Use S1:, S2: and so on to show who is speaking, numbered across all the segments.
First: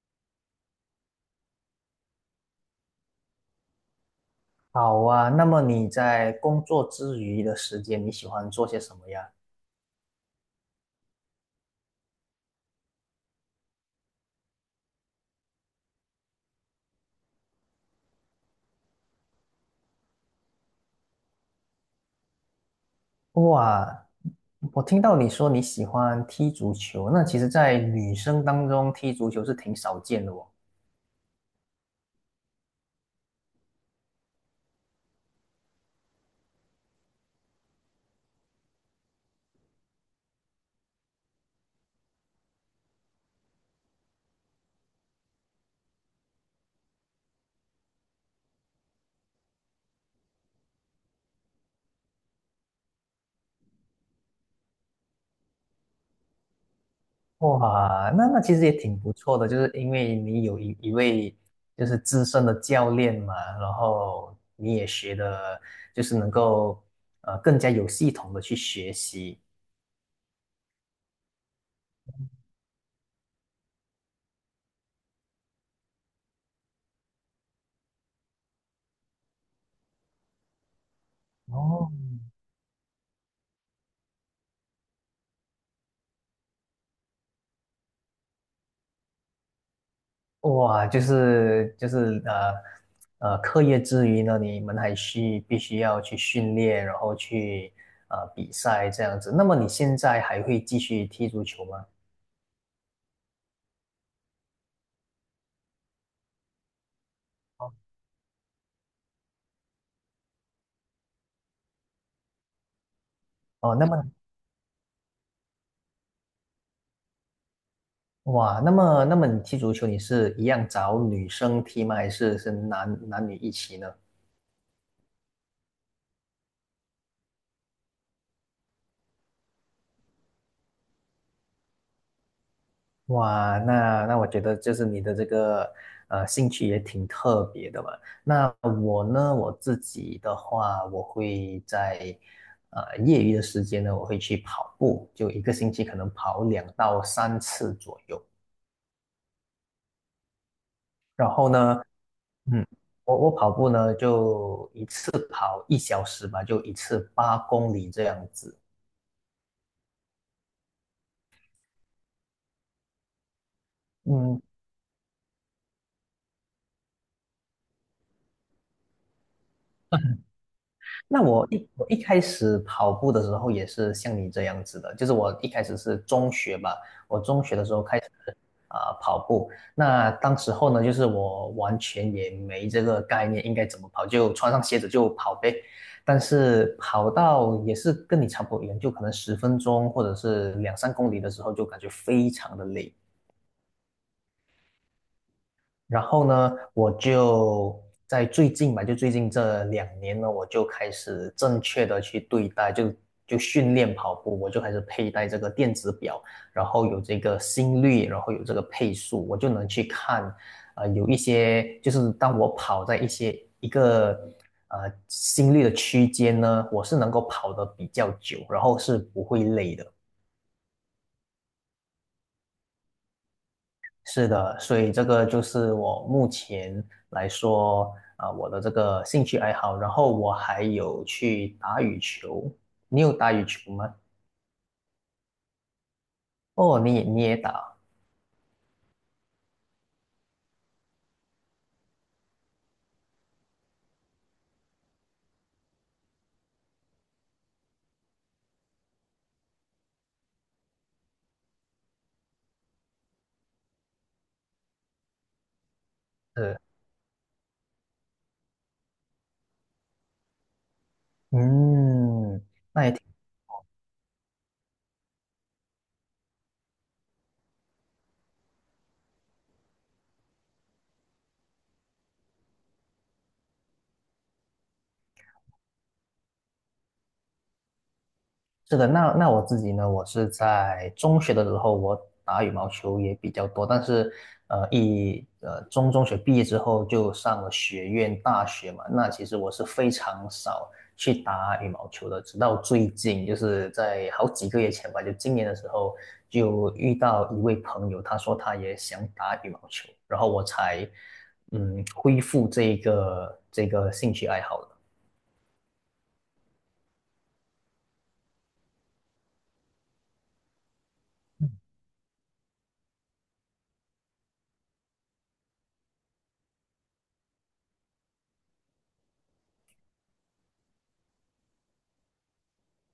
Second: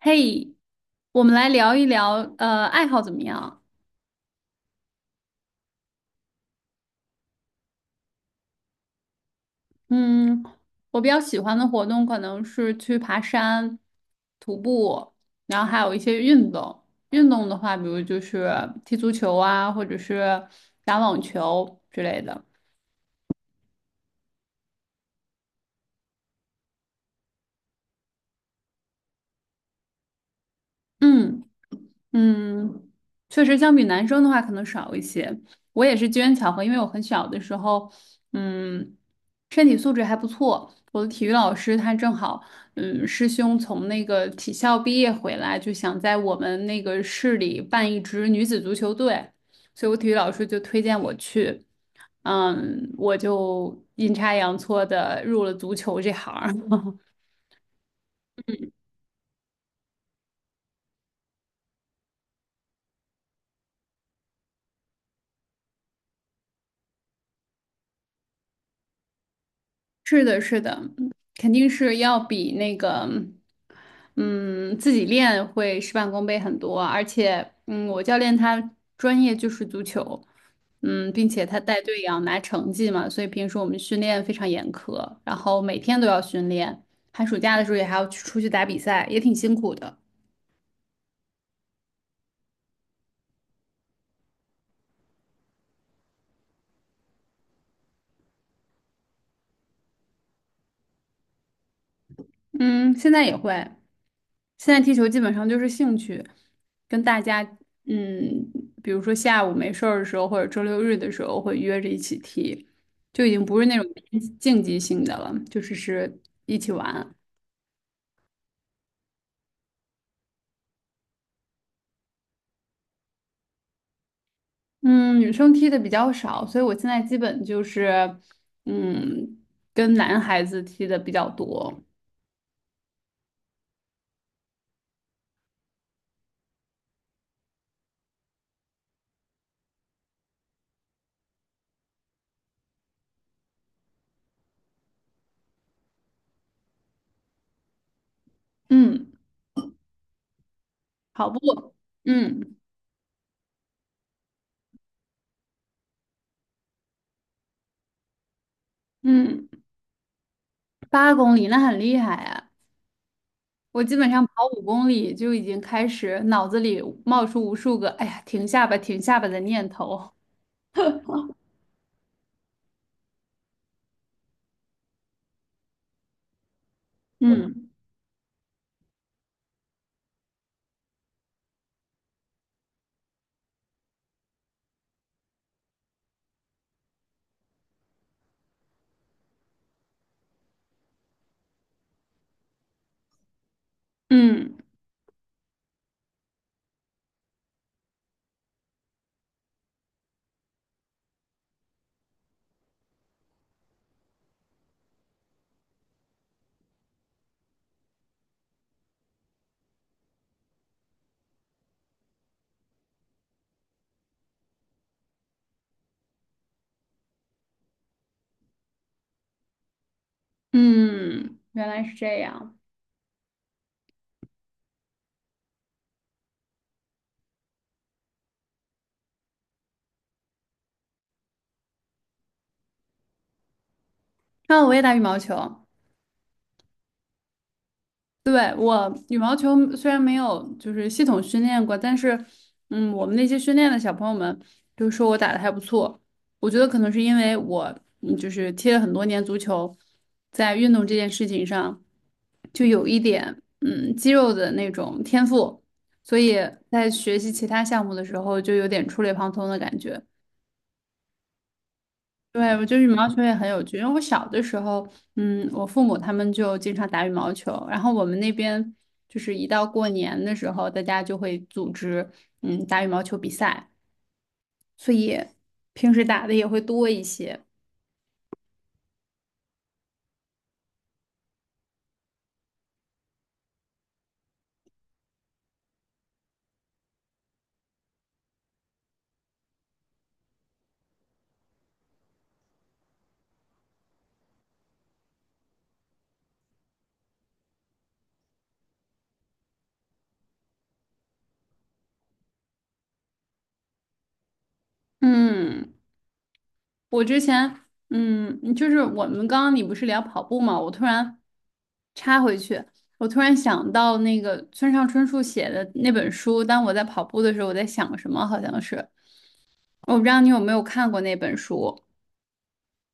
S1: 嘿，我们来聊一聊，爱好怎么样？
S2: 好啊，那么你在工作之余的时间，你喜欢做些什么呀？
S1: 嗯，我比较喜欢的活动可能是去爬山、徒步，然后还有一些运动。运动的话，比如就是踢足球啊，或者是打网球之类的。
S2: 哇，我听到你说你喜欢踢足球，那其实，在女生当中踢足球是挺少见的哦。
S1: 嗯。嗯，确实，相比男生的话，可能少一些。我也是机缘巧合，因为我很小的时候，嗯，身体素质还不错。我的体育老师他正好，师兄从那个体校毕业回来，就想在我们那个市里办一支女子足球队，所以我体育老师就推荐我去，我就阴差阳错的入了足球这行儿。
S2: 哇，那其实也挺不错的，就是因为你有一位就是资深的教练嘛，然后你也学的，就是能够更加有系统的去学习。
S1: 是的，是的，肯定是要比那个，嗯，自己练会事半功倍很多啊。而且，我教练他专业就是足球，并且他带
S2: 哦。
S1: 队也要拿成绩嘛，所以平时我们训练非常严苛，然后每天都要训练，寒暑假的时候也还要去出去打比赛，也挺辛苦的。
S2: 哇，就是，课业之余呢，你们还需必须要去训练，然后去比赛这样子。那么你现在还会继续踢足球吗？
S1: 嗯，现在也会。现在踢球基本上就是兴趣，跟大家，
S2: 哦，
S1: 嗯，比如说下午没事儿的时候，或者周六日的时候会约着一起踢，就已经不是
S2: 哦
S1: 那种
S2: 那么
S1: 偏竞技性的了，就是是一起玩。
S2: 哇，那么你踢足球，你是一样找女生踢吗？还是男女一起呢？
S1: 嗯，女生踢的比较少，所以我现在基本就是，嗯，跟男孩子踢的比较多。
S2: 哇，那我觉得就是你的这个兴趣也挺特别的嘛。那我呢，我自己的话，我会在业余的时间呢，我会去跑步，就一个星期可能跑2到3次左右。
S1: 嗯，跑
S2: 然后
S1: 步。
S2: 呢，
S1: 嗯
S2: 嗯，我跑步呢就一次跑1小时吧，就一次8公里这样子。
S1: 嗯，8公里那很厉害啊。我基本上跑
S2: 嗯，
S1: 五公里就已经开始脑子里冒出无数个"哎呀，停下吧，停下吧"的念头。
S2: 那 我一开始跑步的时候也是像你这样子的，就是我一开始是中学吧，我中学的
S1: 嗯
S2: 时候开始跑步，那当时候呢，就是我完全也没这个概念应该怎么跑，就穿上鞋子就跑呗。但是跑到也是跟你差不多一样，就可能10分钟或者是2、3公里的时候，就感觉非常的累。
S1: 嗯
S2: 然后呢，我就在最近吧，就最近这2年呢，我就开始正确的去对待，就训练跑步，我就开始佩戴这个电子表，然后有这个心率，然后有这个配速，我就能去看，有一些就是当我跑在一个心率的区间呢，我是能够跑得比较久，然后是不会累的。
S1: 嗯，原来是这样。
S2: 是的，所以这个就是我目前来说我的这个兴趣爱好。然后我还有去打羽球，你有打羽球吗？
S1: 那我也打羽毛球。
S2: 哦，你也打，
S1: 对，我羽毛球虽然没有就是系统训练过，但是，我们那些训练的小朋友们都说我打的还不错。我觉得可能是因为我，就是踢了很多年足球，在运动这件事情上就有一点，肌肉的那种天赋，所以
S2: 是，
S1: 在学习其他项目的时候就有点触类旁通的感觉。
S2: 嗯，
S1: 对，我觉得羽毛球也很有趣，因为我小的时候，我父母他们就经常打羽毛球，然后我们那边就是一到过年的时候，大家就会组织打羽毛球比赛，所以平时打的也会多一些。
S2: 是的，那我自己呢，我是在中学的时候，我打羽毛球也比较多，但是，中学毕业之后就上了学院大学嘛，那其实我是非常少去打羽毛球的，直到最近，就是在好几个月前吧，就今年的时候，就遇到一位朋友，他说他也想打羽毛球，然后我才恢复这个兴趣爱好的。
S1: 嗯，我之前就是我们刚刚你不是聊跑步嘛，我突然插回去，我突然想到那个村上春树写的那本书，当我在跑步的时候，我在想什么，好像是。我不知道你有没有看过那本书。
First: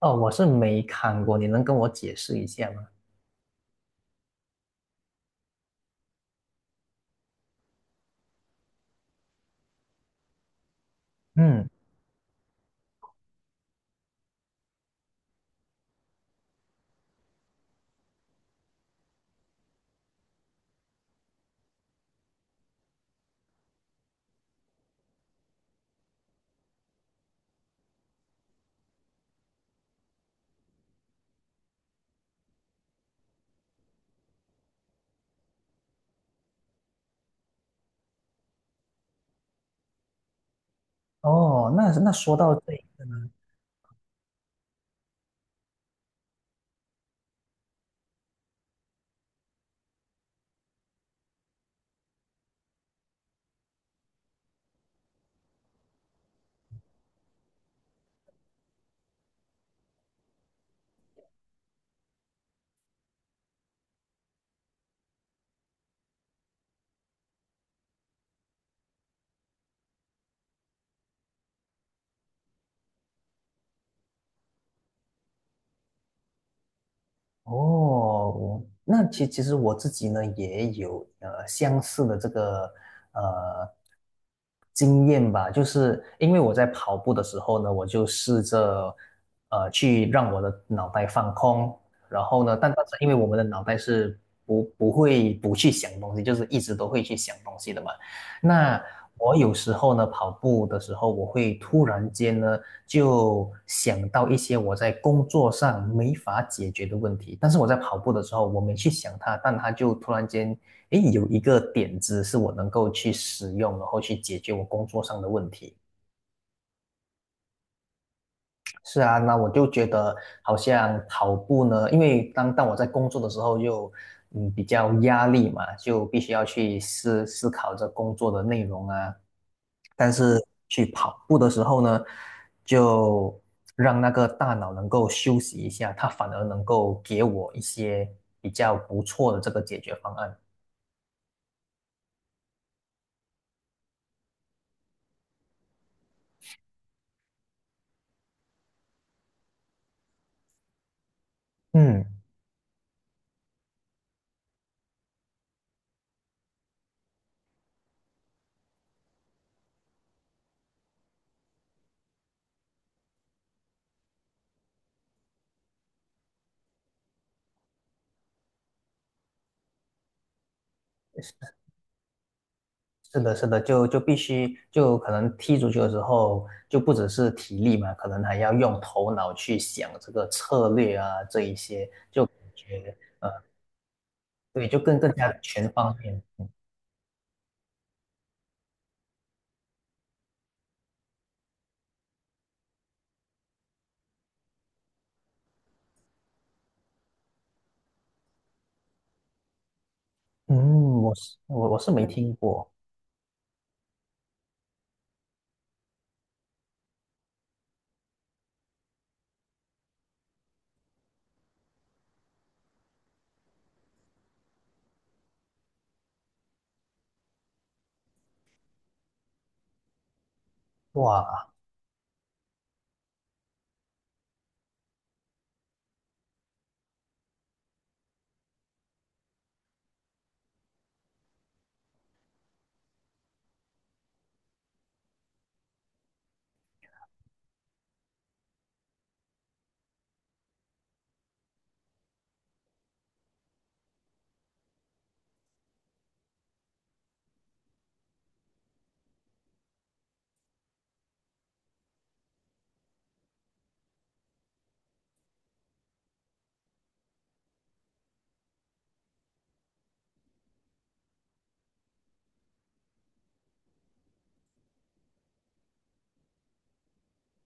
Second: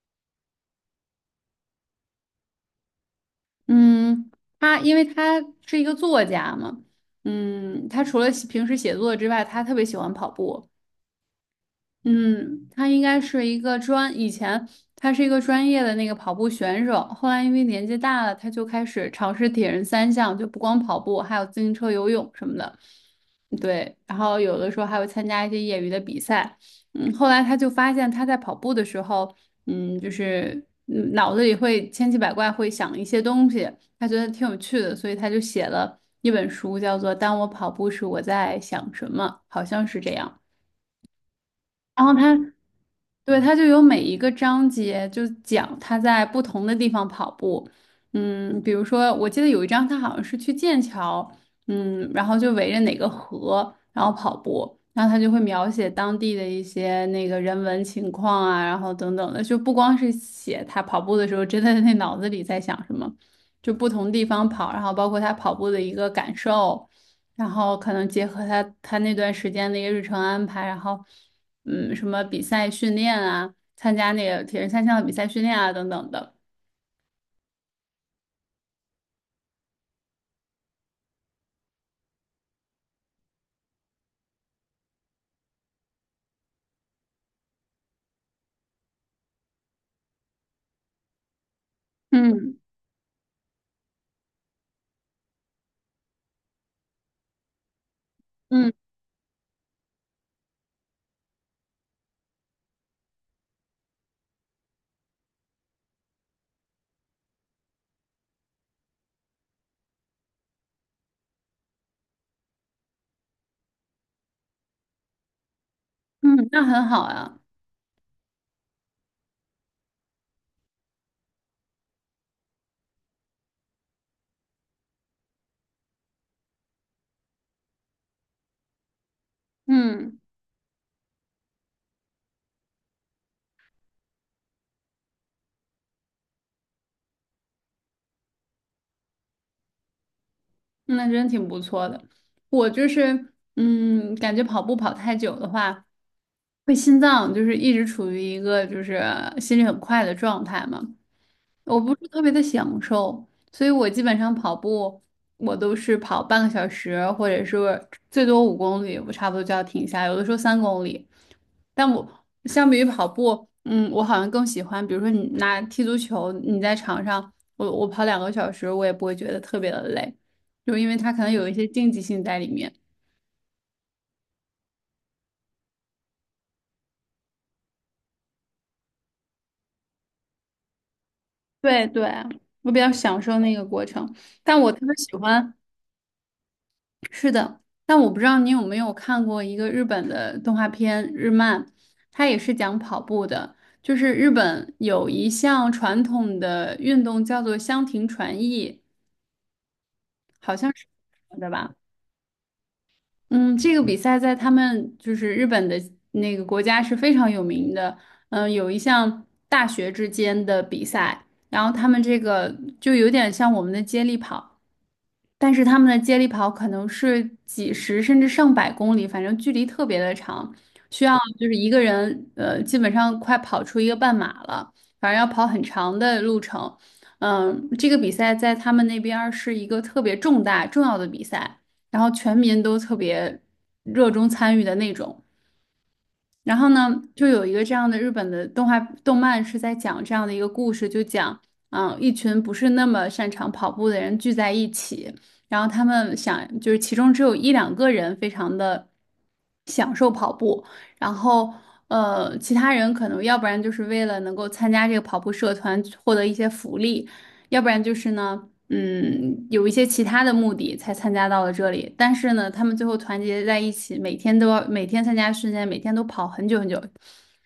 S2: 哦，我是没看过，你能跟我解释一下吗？
S1: 嗯，他因为他是一个作家嘛，他除了写平时写作之外，他特别喜欢跑步。
S2: 嗯。
S1: 嗯，他应该是一个专，以前他是一个专业的那个跑步选手，后来因为年纪大了，他就开始尝试铁人三项，就不光跑步，还有自行车、游泳什么的。对，然后有的时候还会参加一些业余的比赛。后来他就发现他在跑步的时候，就是脑子里会千奇百怪，会想一些东西，他觉得挺有趣的，所以他就写了一本书，叫做《当我跑步时我在想什么》，好像是这样。
S2: 哦，那
S1: 然
S2: 那
S1: 后他
S2: 说到这一个呢，
S1: 对，他就有每一个章节就讲他在不同的地方跑步，比如说我记得有一章他好像是去剑桥，然后就围着哪个河然后跑步，然后他就会描写当地的一些那个人文情况啊，然后等等的，就不光是写他跑步的时候真的那脑子里在想什么，就不同地方跑，然后包括他跑步的一个感受，然后可能结合他那段时间的一个日程安排，然后。什么比赛训练啊，参加那个铁人三项的比赛训练啊等等的。
S2: 哦，那其实我自己呢也有相似的这个呃经验吧，就是因为我在跑步的时候呢，我就试着去让我的脑袋放空，然后呢，
S1: 嗯
S2: 但是因为我们的脑袋是不会不去想东西，就是一直都会去想东西的嘛，
S1: 嗯
S2: 那我有时候呢，跑步的时候，我会突然间呢，就想到一些我在工作上没法解决的问题。但是我在跑步的时候，我没去想它，但它就突然间，诶，有一个点子是我能够去使用，然后去解决我工作上的问题。
S1: 嗯，那很好啊。
S2: 是啊，那我就觉得好像跑步呢，因为当我在工作的时候就，比较压力嘛，就必须要去思考着工作的内容啊。但
S1: 嗯
S2: 是去跑步的时候呢，就让那个大脑能够休息一下，它反而能够给我一些比较不错的这个解决方案。
S1: 那真挺不错的。我就是，感觉跑步跑太久的话，会心脏就是一直处于一个就是心率很快的状态嘛。我不是特
S2: 嗯。
S1: 别的享受，所以我基本上跑步，我都是跑半个小时，或者是最多五公里，我差不多就要停下，有的时候3公里。但我相比于跑步，我好像更喜欢，比如说你拿踢足球，你在场上，我跑2个小时，我也不会觉得特别的累，就因为它可能有一些竞技性在里面。
S2: 是的，是的，就必须就可能踢足球的时候，就不只是体力嘛，可能还要用头脑去想这个策略啊，这一
S1: 对
S2: 些
S1: 对，
S2: 就感
S1: 我比较
S2: 觉
S1: 享受那个过程，但
S2: 对，
S1: 我
S2: 就
S1: 特别
S2: 更
S1: 喜
S2: 更加
S1: 欢。
S2: 全方面。
S1: 是的。但我不知道你有没有看过一个日本的动画片日漫，它也是讲跑步的。就是日本有一项传统的运动叫做箱庭传艺，好像是
S2: 嗯，我是
S1: 的
S2: 我
S1: 吧？
S2: 我是没听过，
S1: 嗯，这个比赛在他们就是日本的那个国家是非常有名的。有一项大学之间的比赛，然后他们这个就有点像我们的接力跑。但是他们的接力跑可能是几十甚至上百公里，反正距离特别的长，需要
S2: 哇，
S1: 就是一个人，基本上快跑出一个半马了，反正要跑很长的路程。这个比赛在他们那边儿是一个特别重大重要的比赛，然后全民都特别热衷参与的那种。然后呢，就有一个这样的日本的动画动漫是在讲这样的一个故事，就讲，一群不是那么擅长跑步的人聚在一起，然后他们想，就是其中只有一两个人非常的享受跑步，然后。其他人可能要不然就是为了能够参加这个跑步社团获得一些福利，要不然就是呢，有一些其他的目的才参加到了这里，但是呢，他们最后团结在一起，每天都要每天参加训练，每天都跑很久很久，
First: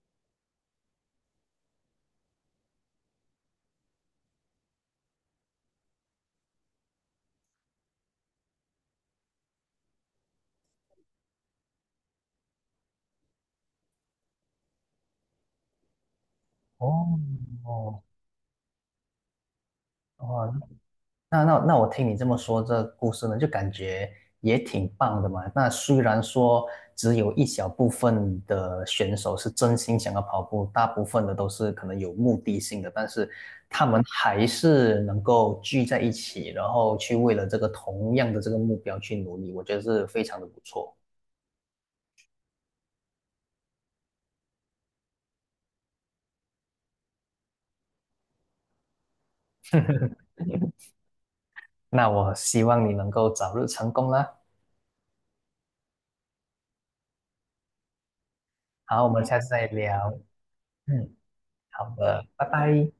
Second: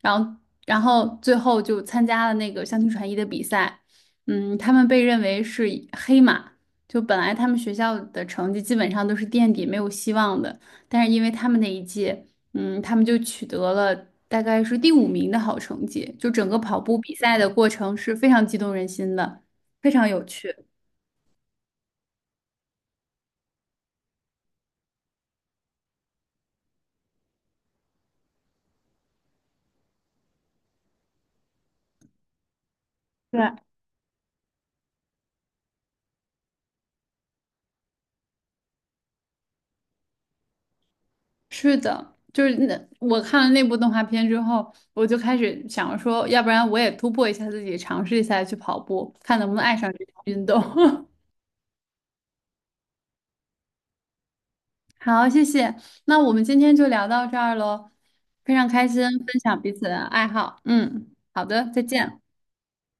S1: 然后最后就参加了那个相亲传艺的比赛。他们被认为是黑马，就本来他们学校的成绩基本上都是垫底，没有希望的，但是因为他们那一届，他们就取得了大概是第五名的好成绩，就整个跑步比
S2: 哦
S1: 赛的过程
S2: 哦
S1: 是非常激动人心的，非常有
S2: 哦，
S1: 趣。
S2: 那我听你这么说，这故事呢，就感觉也挺棒的嘛。那虽然说只有一小部分的选手是真心想要跑步，大部分的都是可能有目的性的，但是
S1: 对。
S2: 他们还是能够聚在一起，然后去为了这个同样的这个目标去努力，我觉得是非常的不错。
S1: 是的，就是那我看了那部动画片之后，我就开始想说，要不然我也突破一下自己，尝试一下去跑步，看能不能爱上这项运动。
S2: 那我希望你能够早日成功啦。
S1: 好，谢谢。那我们今天就聊到这儿喽，非常开心
S2: 好，我们
S1: 分
S2: 下次
S1: 享
S2: 再
S1: 彼此的
S2: 聊。
S1: 爱好。嗯，
S2: 嗯，
S1: 好的，再
S2: 好
S1: 见。
S2: 的，拜拜。